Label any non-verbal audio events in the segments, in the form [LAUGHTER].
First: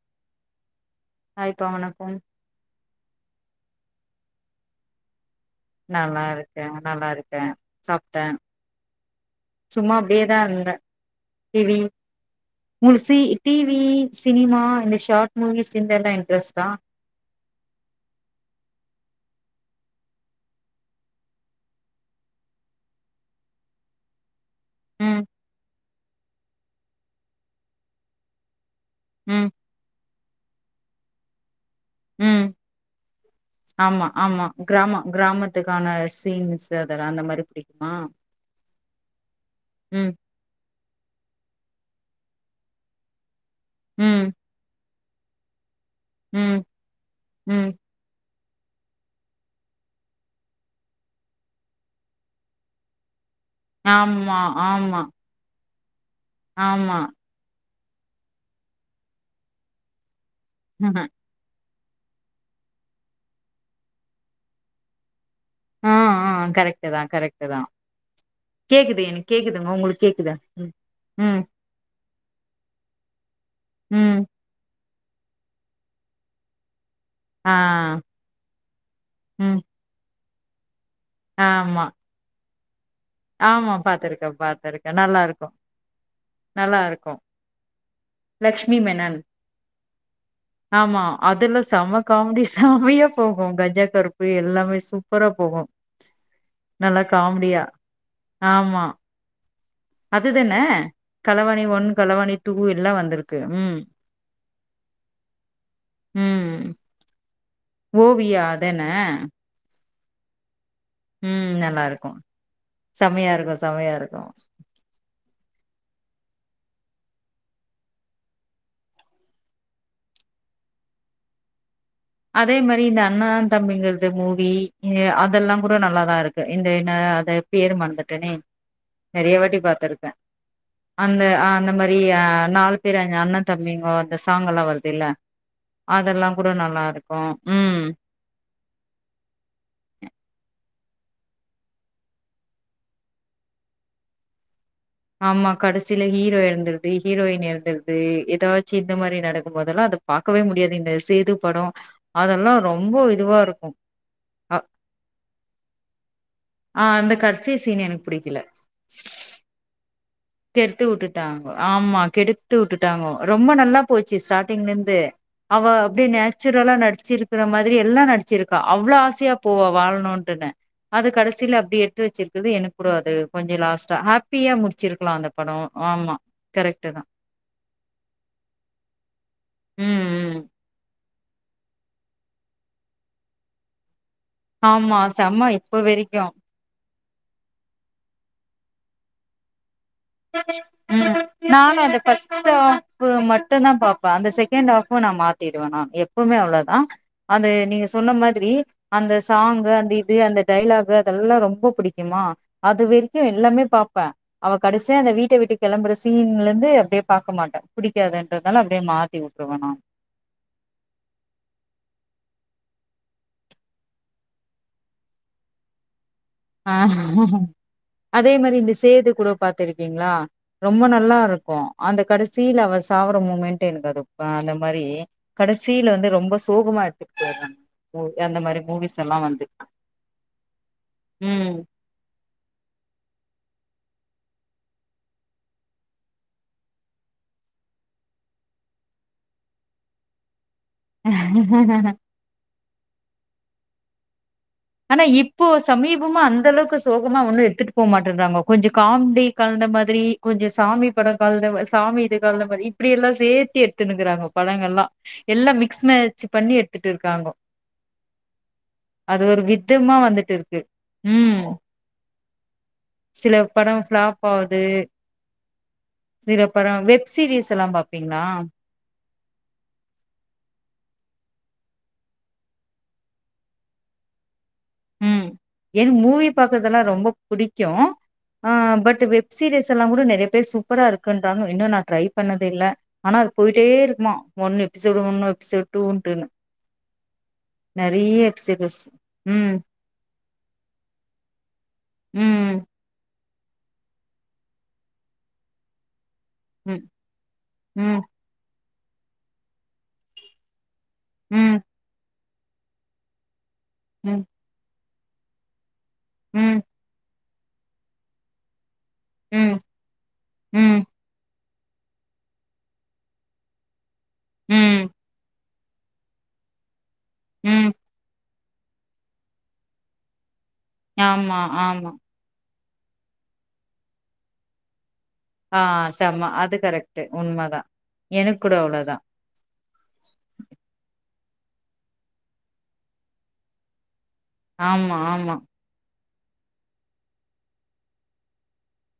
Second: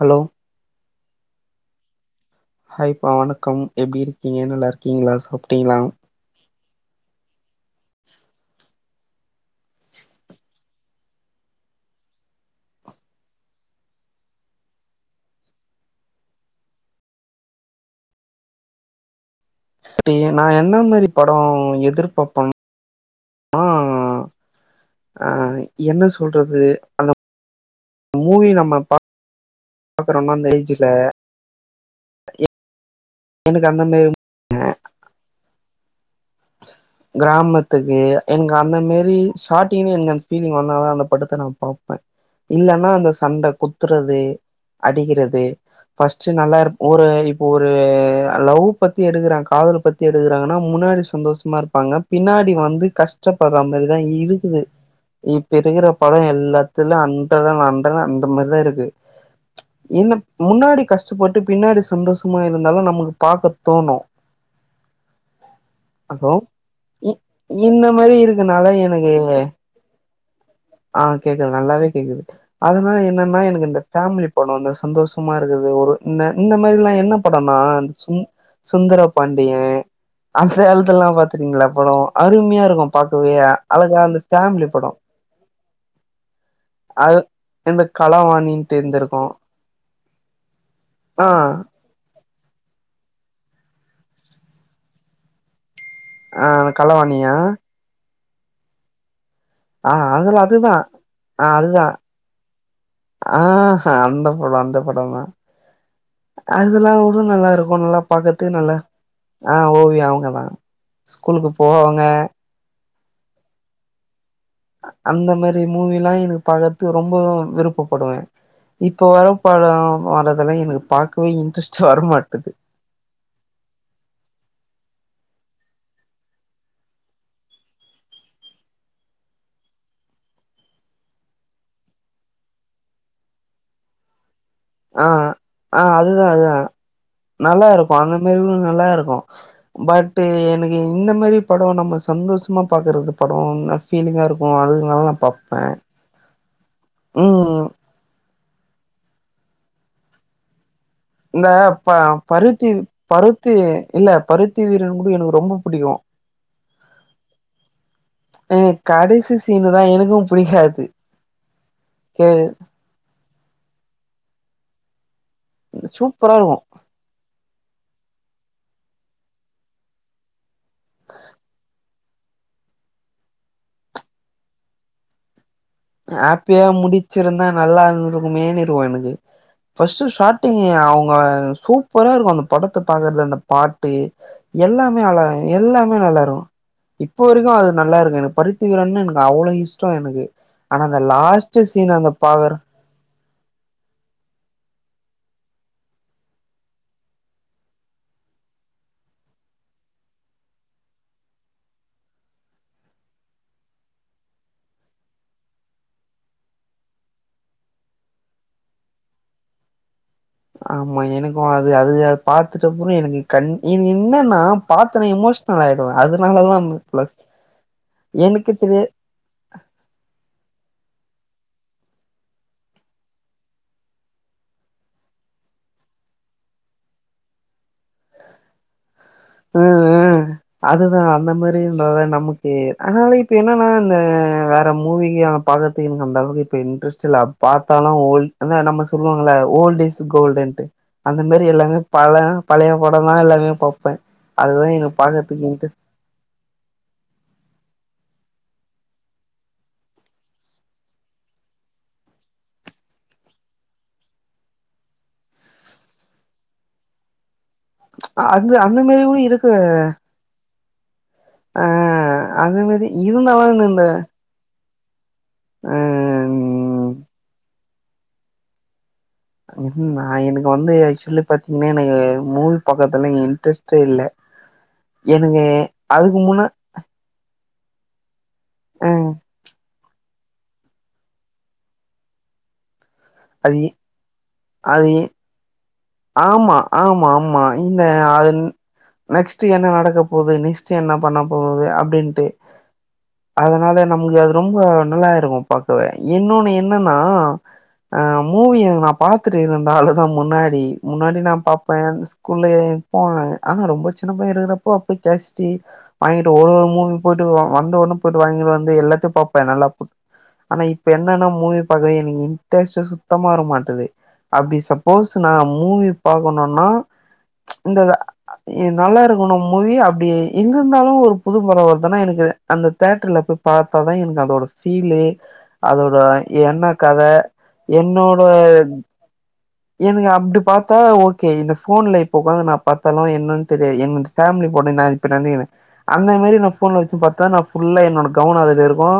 Hello ஹாய்பா வணக்கம் ஹாய்பா வணக்கம் எப்டி இருக்கீங்களா நல்லா இருக்கீங்களா சாப்ட்டீங்களா நல்லா இருக்கேன் நல்லா இருக்கேன் சாப்டேன் சும்மா அப்டியே தான் இருந்தே டி வி முழுசி டி வி சினிமா இந்த ஷார்ட் மூவிஸ் இத எல்லாம் இன்ட்ரெஸ்ட் ஆ அப்டி நா என்ன மாரி படோ எதிர்பாப்பேன்னா ம் அ என்ன சொல்றது அந்த மூவி நம்ம பா ம் அப்பறோ இன்னொ அந்த ஏஜ்ல உம் எனக்கு அந்த ஆமா மாரி ஆமா கிராம கிராமத்துக்கான சீன்ஸ் அதெல்லா அந்த மாரி புடிக்குமா கிராமத்துக்கு எனக்கு அந்த மாரி ஷாட்டிங்ல ம் எனக்கு அந்த பீலிங் வந்தா தா அந்த படத்த நா பாப்பேன் இல்லன்னா அந்த சண்ட குத்துறது ம் அடிக்கிறது ஃபர்ஸ்ட் நல்லா ம் இரு ஒரு இப்ப ம் ஒரு லவ் பத்தி எடுக்கறங்க காதல் பத்தி எடுக்கறாங்கன்னா முன்னாடி சந்தோஷமா இருப்பாங்க பின்னாடி வந்து கஷ் கஷ்டப்படுற மாரிதா ஆமா இருக்குது ஆமா இப்ப இருக்கற படோ ஆமா எல்லாத்துலும் அன் அந்தனா அந்த மாரி தா இருக்கு இந்த முன்னாடி கஷ்டப்பட்டு பின்னாடி சந்தோஷமா இருந்தாலும் நமக்கு பாக்க தோணும் ஆ ஆ ஹலோ கரெக்டு தா இ கரெக்ட் தா இந்த மாரி இருக்கனால கேக்குது எனக்கு கேக்குதுங்க உங்களுக்கு கேக்குதா ஆ ம் கேக்குது நல்லாவே கேக்குது அதனால என்னன்னா எனக்கு இந்த ம் ஃபேமிலி படோ வந்தா சந்தோசமா இருக்குது ஒரு இந்த இந்த மாரிலாம் என்ன ஆ படோனா சுந் சுந்தர ம் பாண்டியன் அந்த காலத்துல்லாம் பாத்துக்கீங்களா ஆமா படோ அருமையா இருக்கும் பாக்கவே அழகா அந்த ஃபேமிலி படோ நல்லா இருக்கும் அது இந்த லக்ஷ்மி களவாணின்ட்டு மேனன் இருந்திருக்கும் ஆமா அதெல்லா செம காமெடி செமயா போகு கஞ்ஜா கருப்பு எல்லாமே சூப்பரா போகு ஆ அந்த நல்லா களவாணியா காமெடியா ஆமா ஆ அதுல அதுதான அதுதா ஆ களவாணி அதுதா ஒன் களவாணி டூ எல்லா வந்திருக்கு ஆ ம் அந்த படோ அந்த படந்தா ம் அதெல்லா கூட நல்லா இருக்கு நல்லா ஓவியா பாக்கறத்துக்கு நல்லா அதான ஆ ஓவியா அவங்க தா ஸ்கூலுக்கு ம் போவாங்க நல்லாருக்கு செமையா இருக்கு செமையா இருக்கு அந்த மாரி மூவி எல்லா எனக்கு பாக்கறதத்துக்கு ரொம்பவு விருப்பப்படுவே இப்போ வர்ற படோ வர்றதெல்லா எனக்கு பாக்கவே இன்ட்ரெஸ்ட் வரமாட் அதே மாரி இந்த அண்ணா தம்பிங்கள்து மூவி அதெல்லா கூட நல்லாதா இருக்கு இந்த என்ன அத பேரு மறந்துட்டனே நெறையா வாட்டி பாத்துருக்கே அந்த ஆ அந்த மாரி ஆ நாலு பேர் அ அண்ணன் தம்பிங்க அந்த சாங்க் எல்லா வரு இல்ல ஆ ஆ அதெல்லா அதுதான் கூட அதுதான் நல்லா இருக்கு நல்லா இருக்கு அந்த மாரி கூட நல்லா இருக்கு பட்டு் எனக்கு இந்த மாரி படோ நம்ம சந்தோஷமா பாக்கறதுக்கு படோன்ன பீலிங்கா இருக்கு அதுக்கு நல்லா ஆமா கடைசில ஹீரோ இறந்துர்றது ஹீரோயின் ம் இறந்துர்ற து ஏதாச்சு இந்த மாரி நடக்கும் போதெல்லா அத பாக்கவே முடியாது இந்த சேது இந்த படோ ப அதெல்லா பருத்தி ரொம்ப இதுவா பருத்தி இருக்கு இல்ல அ பருத்தி வீரன் கூட எனக்கு ரொம்ப பிடிக்கு ஆ அந்த கடசி சீன் எனக்கு புடிக்கல ஏங்க கடைசி சீனு தா எனக்கும் கெடுத்து உட்டுட்டாங்க ஆமா கெடுத்து உட்டுட்டாங்க ரொம்ப நல்லா போச்சு ஸ்டார்ட்டிங்ல இருந்து அவ அப்டியே சூப்பரா இருக்கு நேச்சுரலா நடிச்சிரு க்கிற மாதிரி எல்லா நடிச்சிருக்கா அவ்வளவு ஆசையா போவா வாழனுன்ட்டுனு அது கடைசில அப்டி எடுத்து வச்சிருக்குது எனக்கு கூட அது கொஞ்சோ லாஸ்டா ஹாப்பியா முடிச்சிருக்கலா அந்த படோ ஆ ஹாப்பியா முடிச்சிருந்தா நல்லா இருந்துருக்குமேன்னு இருக்கு எனக்கு ஃபர்ஸ்ட் ம் ம் ஸ்டார்ட்டிங் அவங்க சூப்பரா இருக்கு அந்த படத்தை பாக்கறது அந்த பாட் டு ஆமா எல்லாமே அழகா செம்ம இப்ப எல்லாமே நல்லா வரைக்கு இருக்கு இப்ப வரைக்கு அது நல்லா இருக்கு எனக்கு பருத்தி விரன்னா எனக்கு அவ்ளோ இஷ்டோ எனக்கு ஆனா அந்த ம் லாஸ்ட் நானு சீன் அந்த அங்க ஃபர்ஸ்ட் பாக்கற ஹாஃப் மட்டுந்தா பாப்பே அந்த செகண்ட் ஹாஃப் நா மாத்திடுவே நானு எப்பவுமே அவ்வளவுதா அந்த நீங்க சொன்ன மாதிரி அந்த சாங்கு அந்த இது அந்த டைலாக் அதெல்லா ரொம்ப பிடிக்குமா அது வரைக்கு எல்லாமே பாப்பே அவ கடைசியா அந்த வீட்ட வீட்டு கெளம்புற சீன்ல இருந்து அப்டியே பாக்க மாட்டே பிடிக்காதுன்றதுனால அப்டியே மாத்தி விட்டுருவே நானு ஆமா எனக்கு அது அழுகையா பாத்துட்டப்புறோ எனக்கு கண் என் என்னான்னா பாத்த ஒன்னே எமோஸ் னல் ஆயிடுவே அதனாலதா பிளஸ் ஆ எனக்கு தெரிய பாத்துருக்கீங்களா ரொம்ப நல்லா இருக்கு அந்த கடைசில அவ சாவுர மூமெண்டட் எனக்கு அது அந்த மாரி கடைசில வந்து ரொம்ப சோகமா எடுத்துட்டு போய்றாங்க மூ அந்த மாரி மூவிஸ் எல்லா வந்து அதுதா அந்த மாரி ம் தோழர் நமக்கு அதனால இப்ப என்னன்னா இந்த வேற மூவிகான பாக்றதுக்கு அந்த அளவுக்கு இப்ப இன்ட்ரெஸ்ட் சிலர் பாத்தானா ஓல்டு அந்த நம்ம சொல்லுவாங்களா ஓல்டிஸ் கோல்டுன்ட்டு அந்த மாதிரி எல்லாமே பழைய பழைய படோந்தா எல்லாமே பாப்பே ஆனா இப்போ சமீ பமா அந்த அளவுக்கு சோகமா ஒன்னோ எடுத்துட்டு போக மாட்டேன்றாங்கோ கொஞ்சோ காம்டி கலந்த மாதிரி கொஞ்சோ சாமி படோ கலந்த சாமி இது கலந்த மாதிரி இப்டியெல்லா சேத்தி எடுத்துன்னுக்கிறாங்க படங்கள்லா எல்லா மிக்ஸ் மேச்சு பண்ணி எடுத்துட்டு இருக்காங்கோ அந்த அந்த மேரி கூட இருக்கே இன்னோ வந்துட்டு இருக்கு ம் அந்த மாரி சில இருந்தாலும் படம் ஃப்லாப் போது ஆ சில படோ வெப் சீரீஸ்லா பாப்பீங்களா நா எனக்கு வந்து ஆக்சுவலி பாத்தீங்கன்னா எனக்கு மூவி பாக்கறதுல இன்ட்ரெஸ்ட்டே இல்ல ம் எனக்கு எனக்கு அதுக்கு மூவி முன்ன பாக்குறதெல்லா ரொம்ப பிடிக்கோ ஆ அ பட் வெப் சீரிஸ் எல்லா கூட நறைய பேர் சூப்பரா இருக்குன்றாங்க இன்னோ நா ட்ரை பண்ணதே இல்ல ஆனா அது போயிட்டே இருக்குமா ஒன்னு அது எபிசோடு ஒன்னு எபிசோடு டூன்ட்டுன்னு ஆமா ஆமா ஆமா இந்த அ நெறைய இன் எபிசோட்ஸ் நெக்ஸ்ட்டு ம் என்ன நடக்க போது நெக்ஸ்டு என்ன பண்ண போது அப்டீன்ட்டு ம் அதனால நமக்கு அது ரொம்போ நல்லாருக்கோ பாக்கவே இன்னோனு ம் என்னன்னா ஆ ம் மூவிய நா பாத்துட்டு இருந்தாலு தா முன்னாடி முன்னாடி நா ம் பாப்பே இந்த குள்ளயே போன ஆனா ரொம்போ சின்ன ம் பயனா இருக்கிறப்போ அப்ப கேஸ்ட்டி வாங்கிட்டு ஒரு ம் ஒரு மூ போட்டுக்குவோ வந்தவொன்னே போயிட்டு வாங்கிட்டு வந்து எல்லாத்தையு பாப்பே ம் நல்லா ஆனா ம் இப்ப என்னன்னா மூவி பது எனக்கு இன்ட்ரெஸ்ட் சுத்தமா வர மாட்டுது அப்டி ம் சப்போஸ் நா மூவி பாக்கணோன்னா உம் இ நல்லா இருக்கணோ மூவி அப்டி எங்க இருந்தாலு ஒரு புது ஆமா படோ ஆமா வர்துனா எனக்கு அந்த தேட்டர்ல போய் பாத்தாதா எனக்கு அதோட ஃபீலு ஆ அதோட செம அது என்ன கரெக்ட்டு கதை உண்மதா என்னோட எனக்கு கூட அவ்ளோதா எனக்கு அப்டி பாத்தா ஓகே இந்த ஃபோன்ல இப்ப ஒக்காந்து நா பாத்தாலு என்னன்னு தெரியாது என்னன்னு ஃபேமிலி ஃபோட்டாதா நா ஆமா இப்ப ஆமா நெனச்சிக்குன அந்த மாதிரி நா ஃபோன்ல வெச்சு பாத்தா நா ஃபுல்லா என்னோட கவனோ அதல இருக்கோ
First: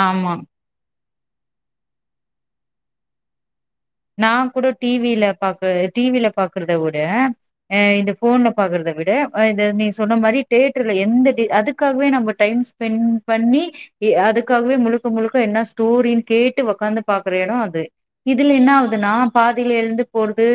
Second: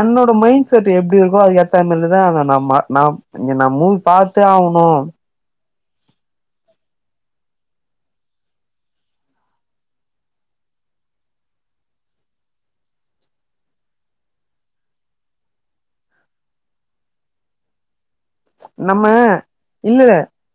என்னோட ஆமா மைண்ட் செட் எப்டி இருக்கோ அது ஏத்த மாதிரி நம்ம நா இங்க நா மூவி பாத்தே ஆவனோ டி வில பாக்குற டி வில பாக்குறத வுட அ இந்த ஃபோன்ல பாக்குறத விட அ இந்த நீ சொன்ன மாரி தேட்டர்ல எந்த டே அதுக்காகவே நம்ப டைம்ஸ். பென்ட் பண்ணி எ அதுக்காகவே முழுக்க முழுக்க என்ன ஸ்டோரின் கேட்டு ஒக்காந்து பாக்குற எடோ அது இதுல என்ன நம்ம ஆவுதுன்னா பாதில இல்ல எழுந்து போறது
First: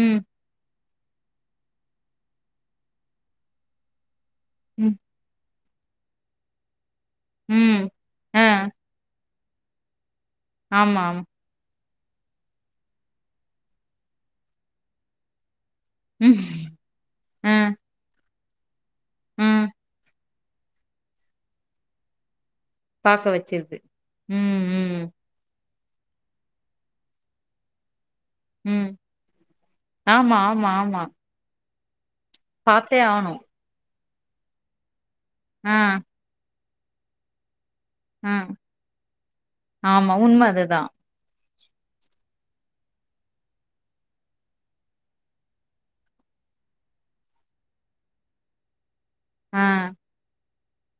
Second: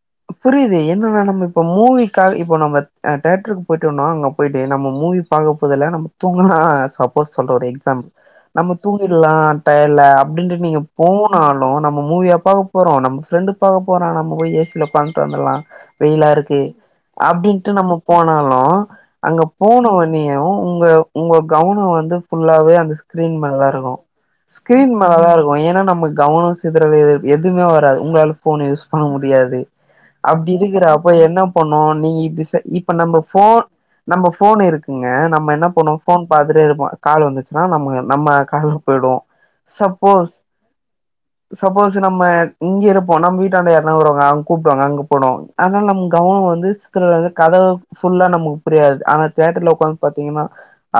உம் புரியுது என்னன்னா நம்ம இப்ப மூவிக்காக இப்ப நம்ம அ தேட்டருக்கு போயிட்டோனோ, அங்க போயிட்டு நம்மோ ம் மூவி பாக்க போதுல நம்ம தூங்கலா சப்போஸ் சொல்ற ஒரு ம் எக்ஸாம்ப் ஆ நம்ம தூங்கிட்லா, டயர்ட்ல அப்டின்ட்டு நீங்க ஆமா ஆமா போனாலு நம்ம மூவியா பாக்க போறோ நம்மோ ஃப்ரெண்டு் பாக்க போறா நம்ம போய் ஏ சில ஒக்காந்ட்டு வந்துலா. வெயிலா ம் இருக்கு ஆ அப்டின்ட்டு நம்ம போனாலு அங்க ம் போனவொன்னியோ உங்க உங்க கவனோ வந்து ஃபுல்லாவே அந்த பாக்க ஸ்கிரீன் மேல தா வச்சிருது இருக்கோ ம் ஸ்கிரீன் ம் மேல தா இருக்கோ ஏன்னா நம கவனோ இருக்குரது எதுமே வராது உங்களால போன ம் யூஸ் பண்ண முடியாது ஆமா அப்படி ஆமா ஆமா இருக்கிறப்ப என்ன போண்ணு நீ இது இப்ப பாத்தே நம்ம ஆவணு போ நம்ம போன் இருக்குங்க நம்ம என்ன ஆ பண்ணுவோ போன் பாத்துட்டே இருப்போ கால் வந்துச்சுன்னா நம்ம நம்ம ஆ கலம்பிட்டு போய்டவோ ஆமா சப்போஸ் உண்ம அதுதா சப்போஸ் நம்ம இங்க இருப்போ நம்ம வீட்டாண்ட யாரன வருவாங்க அங்க கூப்பிட்டுவாங்க அங்க போயிடுவோ அதனால நம்ம கவனம் வந்து சித்திர வந்து கதை ஃபுல்லா நமக்கு புரியாது ஆனா ஆ தேட்டர்ல உட்காந்து பாத்தீங்கன்னா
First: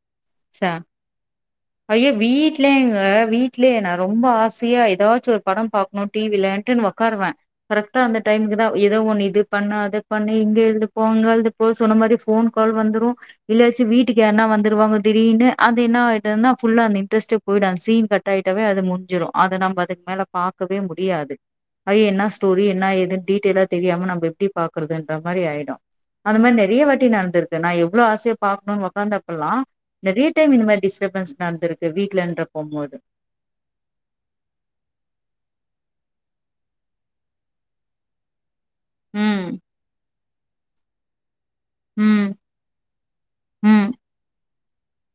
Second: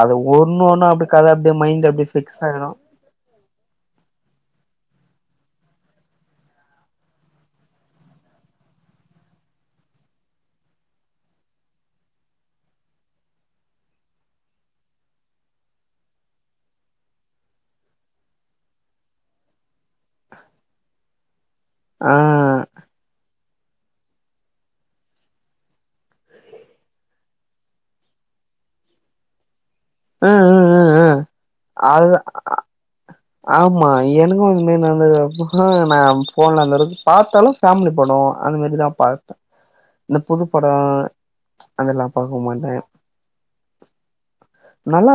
அது ஒன்னு ச ஒன்னு அப்படி கதை அப்படியே மைண்ட் அப்படி பிக்ஸ் ஆகிடு ங்க வீட்டு இ்துலயே நா ரொம்ப ஆசையா ஏதாச்சு ஒரு படம் பாக்கணு டி வி லன்ட்டு நா உக்க்காருவே கரெக்டா அந்த டைமுக்கு தா ஏதோ ஒண்ணு இது பண்ணு அத பண்ணு இங்கெழுந்துப்போ அங்க எழுந் சொன்ன மாரி போன் கால் வந்துரு இல்லையாச்சு வீட்டுக்கு யாருனா வந்துருவாங்க திரின்னு அது என்ன ஆயிடுனா ஃபுல்லா அந்த இன்ட்ரெஸ்ட்டே போய்ட அந்த சீன் கட்டாகிட்டாவே அது முஞ்சுரு அது நம்ம அதுக்கு மேல பாக்கவே முடியாது அது ஆ என்ன ஸ்டோரி என்ன ஏதுன்ன டீடெயலா தெரியாம நம்ம எப்படி பாக்குறதுன்ற மாதிரி ஆயிடு அந்த மாரி நெறையா வாட்டி நடந்திருக்கு நா எவ்வளோ ஆசையா பாக்கனுனு உக்காந்தப்போல்லா நெறையா டைம் இந்த மாரி டிஸ்ட்டபன்ஸ் நடந்திருக்கு அதுத வீட்லன்ற ஆ போம்போது ஆமா எனக்க இந்த மாரி நடந்திருக்கு ஃபுல்லு நா போன்ல அந்தளவுக்கு பாத்தாலு ஃபேமிலி பாடோ அது மாரிதா பா ம் இந்த புதுப்படோ அதெல்லா பாக்க மாட்டே ஆ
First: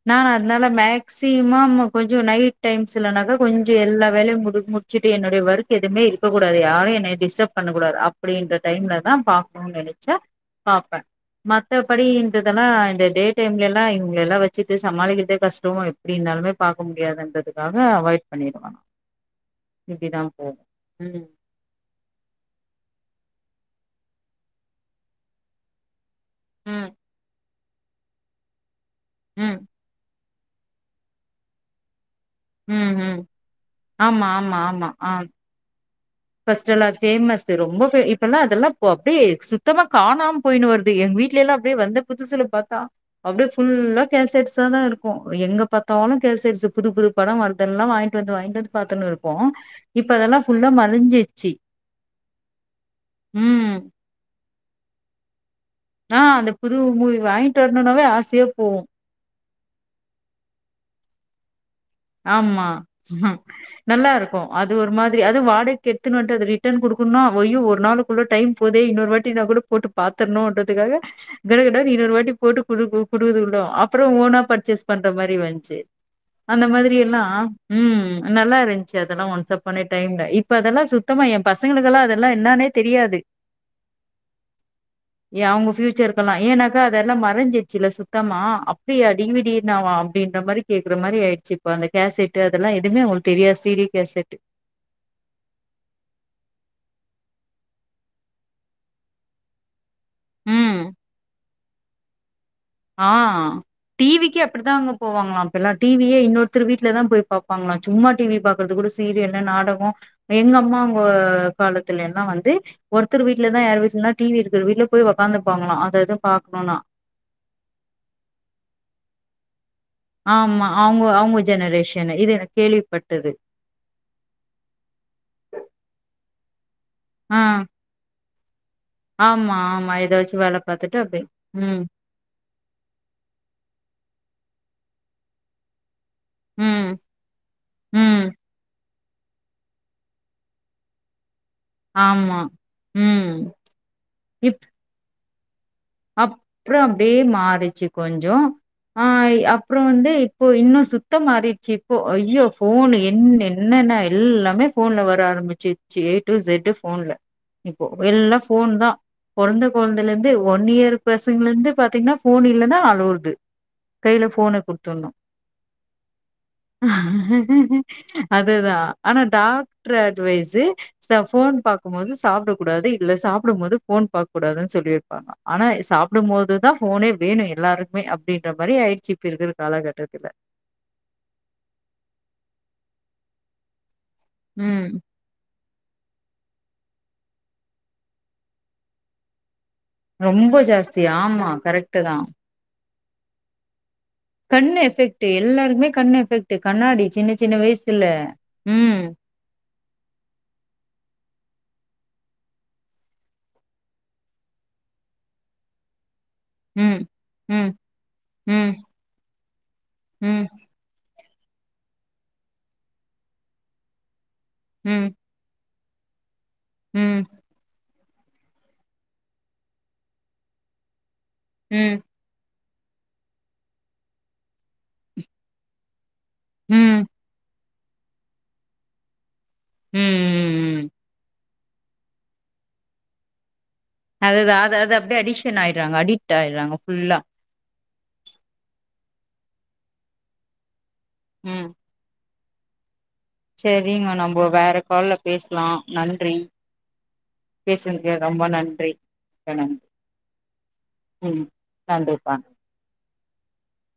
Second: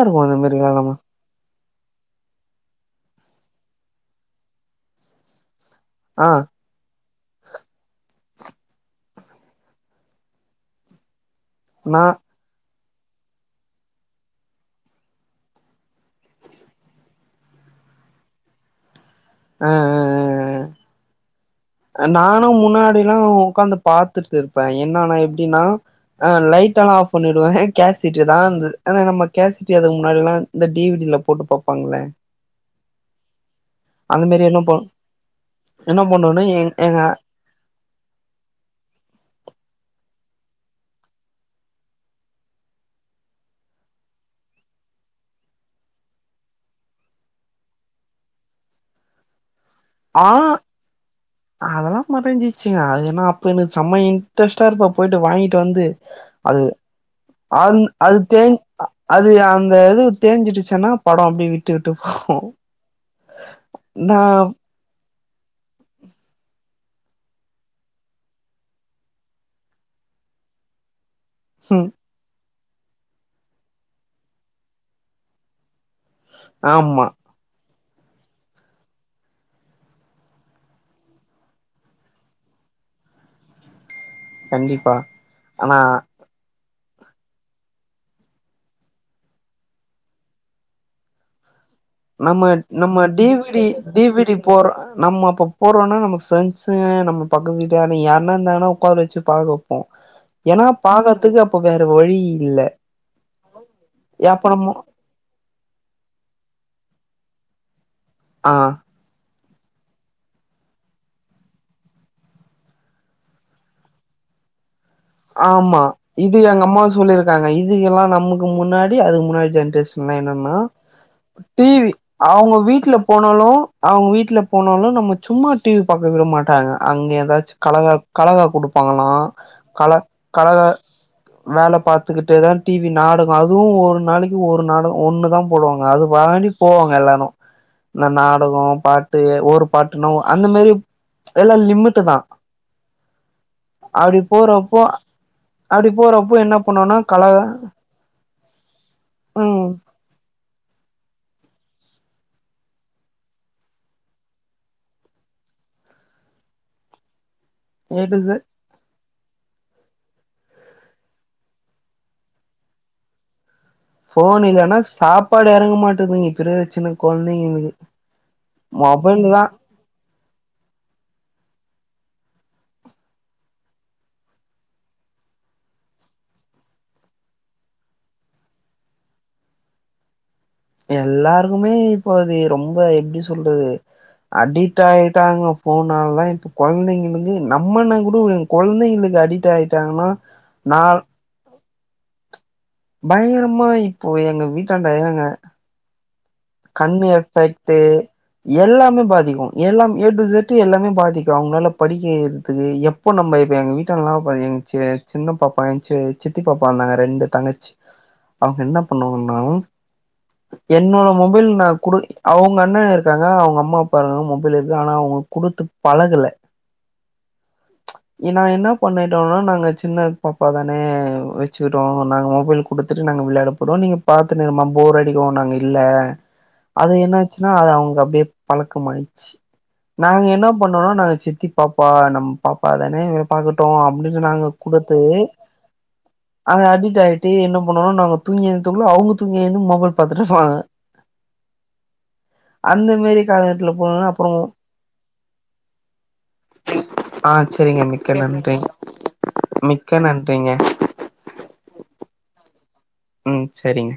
நா அதனால மாரிலாம் மே நம்ம மேக்சிமம் கொஞ்சு நைட் டைம்ஸ்லனாக்க கொஞ்சு எல்லா வேலையு மு முடிச்சிட்டு என்னுடைய வர்க் க் எதுமே இருக்க ஆ கூடாது யாரு என்னைய டிஸ்டர்பப் பண்ண கூடாது அப்படின்ற டைம்ல தா பாக்கணுனு நெனப்ப பாப்பே நான் மத்தபடின்றதெல்லா இந்த டே டைம்ல எல்லா இங்கெல்லா வெச்சி வச்சிட்டு சமாளிக்கதே கஷ்டோ எப்படி இருந்தாலுமே பாக்க முடியாதுன்றதுக்காக அவாய்ட் பண்ணிருவ [INAUDIBLE] ஆ ஆ அப்படி தா போகும் ம் நானு முன்னாடி எல்லா உக்காந்து பாத்துட்டு இருப்பே என்னன்னா எப்படின்னா அ லைட் ம் எல்லா ஆஃப் பண்ணிடுவே கேஸட்டு தா ஆனா நம்ம ம் கேசட்ட அதுக்கு முன்னாடி எல்லா இந்த டி வி டி யில போட்டு பாப்பாங்களே ம் ம் ஆமா ஆமா பண் ஆமா அ என்ன பண்ணுன்னா ஃபஸ்ட் லாம் பேமஸ் ரொம்ப பே இப்பல்லா அதெல்லா அப்படியே சுத்தமா காணாம போயின்னு வருது எங்க வீட்ல எல்லா அப்படியே வந்து புதுசுல பத்தா அப்படியே ஃபுல்லா கேசட்ஸா தா இருக்கு எங்க பாத்தாலு கேசட்ஸ் புது புது படோ வருதெல்லா வாங்கிட்டு வந்து பாத்துனு இருப்போ ஆ அதெல்லா ஃபுல்லா ம அதெல்லா முடிஞ்சிச்சுங்க அது ஏன்னா அப்பன்னு ம் சமைய இன்ரெஸ்டா இருப்ப போயிட்டு வாங்கிட்டு வந்து அ அந்த அது புது மூவி வாங்கிட்டு அந் வரணும்னாவே அது ஆசையா தேஞ் போவோ அது அந்த இது தேஞ்சிடுச்சுன்னா படோ அப்படியே விட்டு யூடியூப் ஆமா நல்லா இருக்கு அ அது ஒரு மாதிரி அது வாடகைக்கு எடுத்துன்ட்டு அது ரிட்டர்ன் கொடுக்கணு அய்யோ ஒரு நாளுக்குக்குள்ள டைம் போதே இன்னொரு வாட்டி நா கூட போட்டு பாத்துர்ணுன்றதுக்காக ம் கடகடானு இன்னொரு வாட்டி போட்டு கொடு கொடுக்குதுக்குலு அப்புற ஓவ்வனா பர்ச்சேஸ் பண்ற மாரி வந்ச்சு அந்த மாதிரி ஆமா அ ம் நல்லா இருந்துச்சு அதெல்லா ஒன்ஸ் அப்பான்ன டைம்ல இப்ப அதெல்லா சுத்தமா எ பசங்களுக்கெல்லா அதெல்லா என்னானே தெரியாது கண்டிப்பா அவுங்க ஆனா ஃபியூச்சரு க்குலா ஏன்னாக்கா அதெல்லா மறைஞ்சிச்சுல்ல சுத்தமா அப்டியாடிக்கிதுடி அப்டின்ற மாரி கேக்குற மாரி ஆயிட்ச்சு கொழந்த நம்ம நம்ம டிவிடி டிவிடி கேசெட் போற நம்ம அப்போ போறோனா நம்ம ஃப்ரெண்ட்ஸுங்க நம்ம பக்க வீட்டுகாரங்க யார்னா இருந்தாங்கனா உட்கார வச்சு பாக்க ஏன்னா ம் பாக்கதுக்கு அப்ப வேற வழி இல்ல ஆ டிவிக்கே அப்ப நம்ம அப்டித்தாங்க போவாங்கலா அப்ப எல்லா டிவியே இன்னொருத்தர் வீட்லதா போய் பாப்பாங்கலா சும்மா டிவி ஆ பாக்கறது கூட சீரியல்னு நாடகோ எங்க அம்மா உங்க காலத்துலல்லா வந்து ஒருத்தர் வீட்லதா யார் வீட்லனா டிவி இருக்கிற வீட்ல போய் உட்காந்துப்பாங்களா அத எது பாக்கணுனா காங்க இதுக்கு எல்லா நமக்கு முன்னாடி அதுக்கு முன்னாடி ஜென்ரேஷன் ஆமா அவுங்க அவுங்க ஜெனரேஷன் அவுங்க வீட்ல போனாலு அவுங்க வீட்ல போனாலு நம்ம சும்மா டிவி பாக்க விட மாட்டாங்க அங்க ஆ எதாச்சு கலகா கலகா குடுப் ஆமா ஆமா எதாச்சு வேல பாத்துட்டு அப்டியே ம் துக்கிட்டே தா டிவி நாடகோ அதுவு ஒரு நாளைக்கு ஒரு நாடக ஒன்னுதா போடுவாங்க அதுவு வாடி போவாங்க ம் எல்லாரு இந்த ம் நாடகோ பாட்டு ஒரு பாட்டுன்னா அந்த மாரி எல்லா லிமிட்டுதா ஆமா ம் அப்டி போறப்போ அப்டி போறப்போ என்ன அப்புற பண்ணுவோனா அப்டியே கலக மாறிச்சு கொஞ்சோ ஆ ம் அப்புற வந்து இப்போ இன்னு சுத்தம் மாறிச்சு இப்போ ஐயோ ஃபோன் என்ன என்னன்ன எல்லாமே ஃபோன்ல வர ஆரம்பிச் சு ஏ டு ஜெட் ஃபோன்ல இப்போ ஏ டு இசட் எல்லா ஃபோன் தா பொறந்த கொழந்தலருந்து ஒன் இயர் பசங்கலந்து பாத்தீங்கன்னா ஃபோன் இல்லனா அழுவுது கையில ஃபோன் ஃபோன இல்லன்னா குடுத்துறனு சாப்பாடு எறங்க மாட்டேதுங்க இப்ப இருக்க சின்ன கொழந்தைங்களுக்கு அதுதா ஆனா மொபைல் தா டாக்டர் அட்வைஸு ச போன் பாக்கும் போது சாப்ட கூடாது இல்ல சாப்டும் போது ஃபோன் பாக்க கூடாதுன்னு சொல்லிர்க் ஆனா சாப்பிடும் போதுதா ஃபோனே வேணு எல்லாருக்குமே அப்படின்ற மாரி ஆயிற்சி இப்ப இருக்குற காலகட்டத்துல எல்லாருக்குமே இப்போ அது ரொம்ப எப்டி சொல்றது அடிக்ட் ம். ஆய்ட் ட்டாங்க ஃபோனால தா இப்ப குழந்தைங்களுக்கு நம்மனா கூட விடு குழந்தைங்களுக்கு அடிக்ட் ஆய்ட்டு ரொம்ப ஜாஸ்தி ஆமா கரெக்ட்டு தா பயங்கரமா இப்போ எங்க கண் வீட்டாண்ட ஏங்க எஃபெக்ட் எல்லாருக்குமே கண் எஃபெக்ட்டு கண் எஃபெக்ட்டு ம். எல்லாமே பாதிக்கு எல்லாம் ஏ டு ஜெட் எல்லாமே பாதிக்கு அவுங்களால படிக்கறதுக்கு எப்போ நம்ப இப்போ எங்க வீட்டான்டல்லா பாத்தீங்க செ சின்ன பாப்பா என்ச்சு சித்தி பாப்பா வந்தாங்க ம். ரெண்டு ம். தங்கச்சி அவுங்க ம். என்ன பண்ணுவாங்கன்னா ம். என்ன மொபைல்னா குடு அவுங்க அண்ணே இருக்காங்க அவுங்க அம்மா அப்பா இருக்காங்க மொபைல் இருக்கு ஆனா ம். ம். அவங்க குடுத்து பழகல ம் நான் என்ன பண்ணிட்டோ நாங்க சின்ன பாப்பா தான ம். வச்சுக்கட்டு நாங்க மொபைல் குடுத்துட்டு நாங்க விளையாட போறோ நீங்க பாத்துன்ருமா போர் அடிக்கு நாங்க இல்ல அது ம். என்ன ஆச்சுன்னா அது அவங்க அப்டியே பழக்கமாய்ச்சு நாங்க என்ன ம். பண்ணோனா நாங்க சித்தி பாப்பா நம்ம பாப்பா தான பாக்கட்டு அப்டின்னு நாங்க அதுதான். அது அது குடுத்து அப்டியே அடிக்ஷன் ஆயிடுறாங்க. அடிக்ட் அது ஆயிடுறாங்க அடிக்ட் ஃபுல்லா. ஆய்ட்டு என்ன போனோ நாங்க தூங்கி எந்டோம்ல அவங்க தூங்கி எந்து மொபைல் பாத்துட்டு போறாங்க ம் அந்த மாரி கால சரிங்க நம்ம வேற கால்ல பேசலா நன்றி ஆ சரிங்க மிக்க பேசுனதுக்கு ரொம்ப நன்றி மிக்க நன்றி மிக்க நன்றிங்க ம் நன்றிப்பா ம் செரிங்க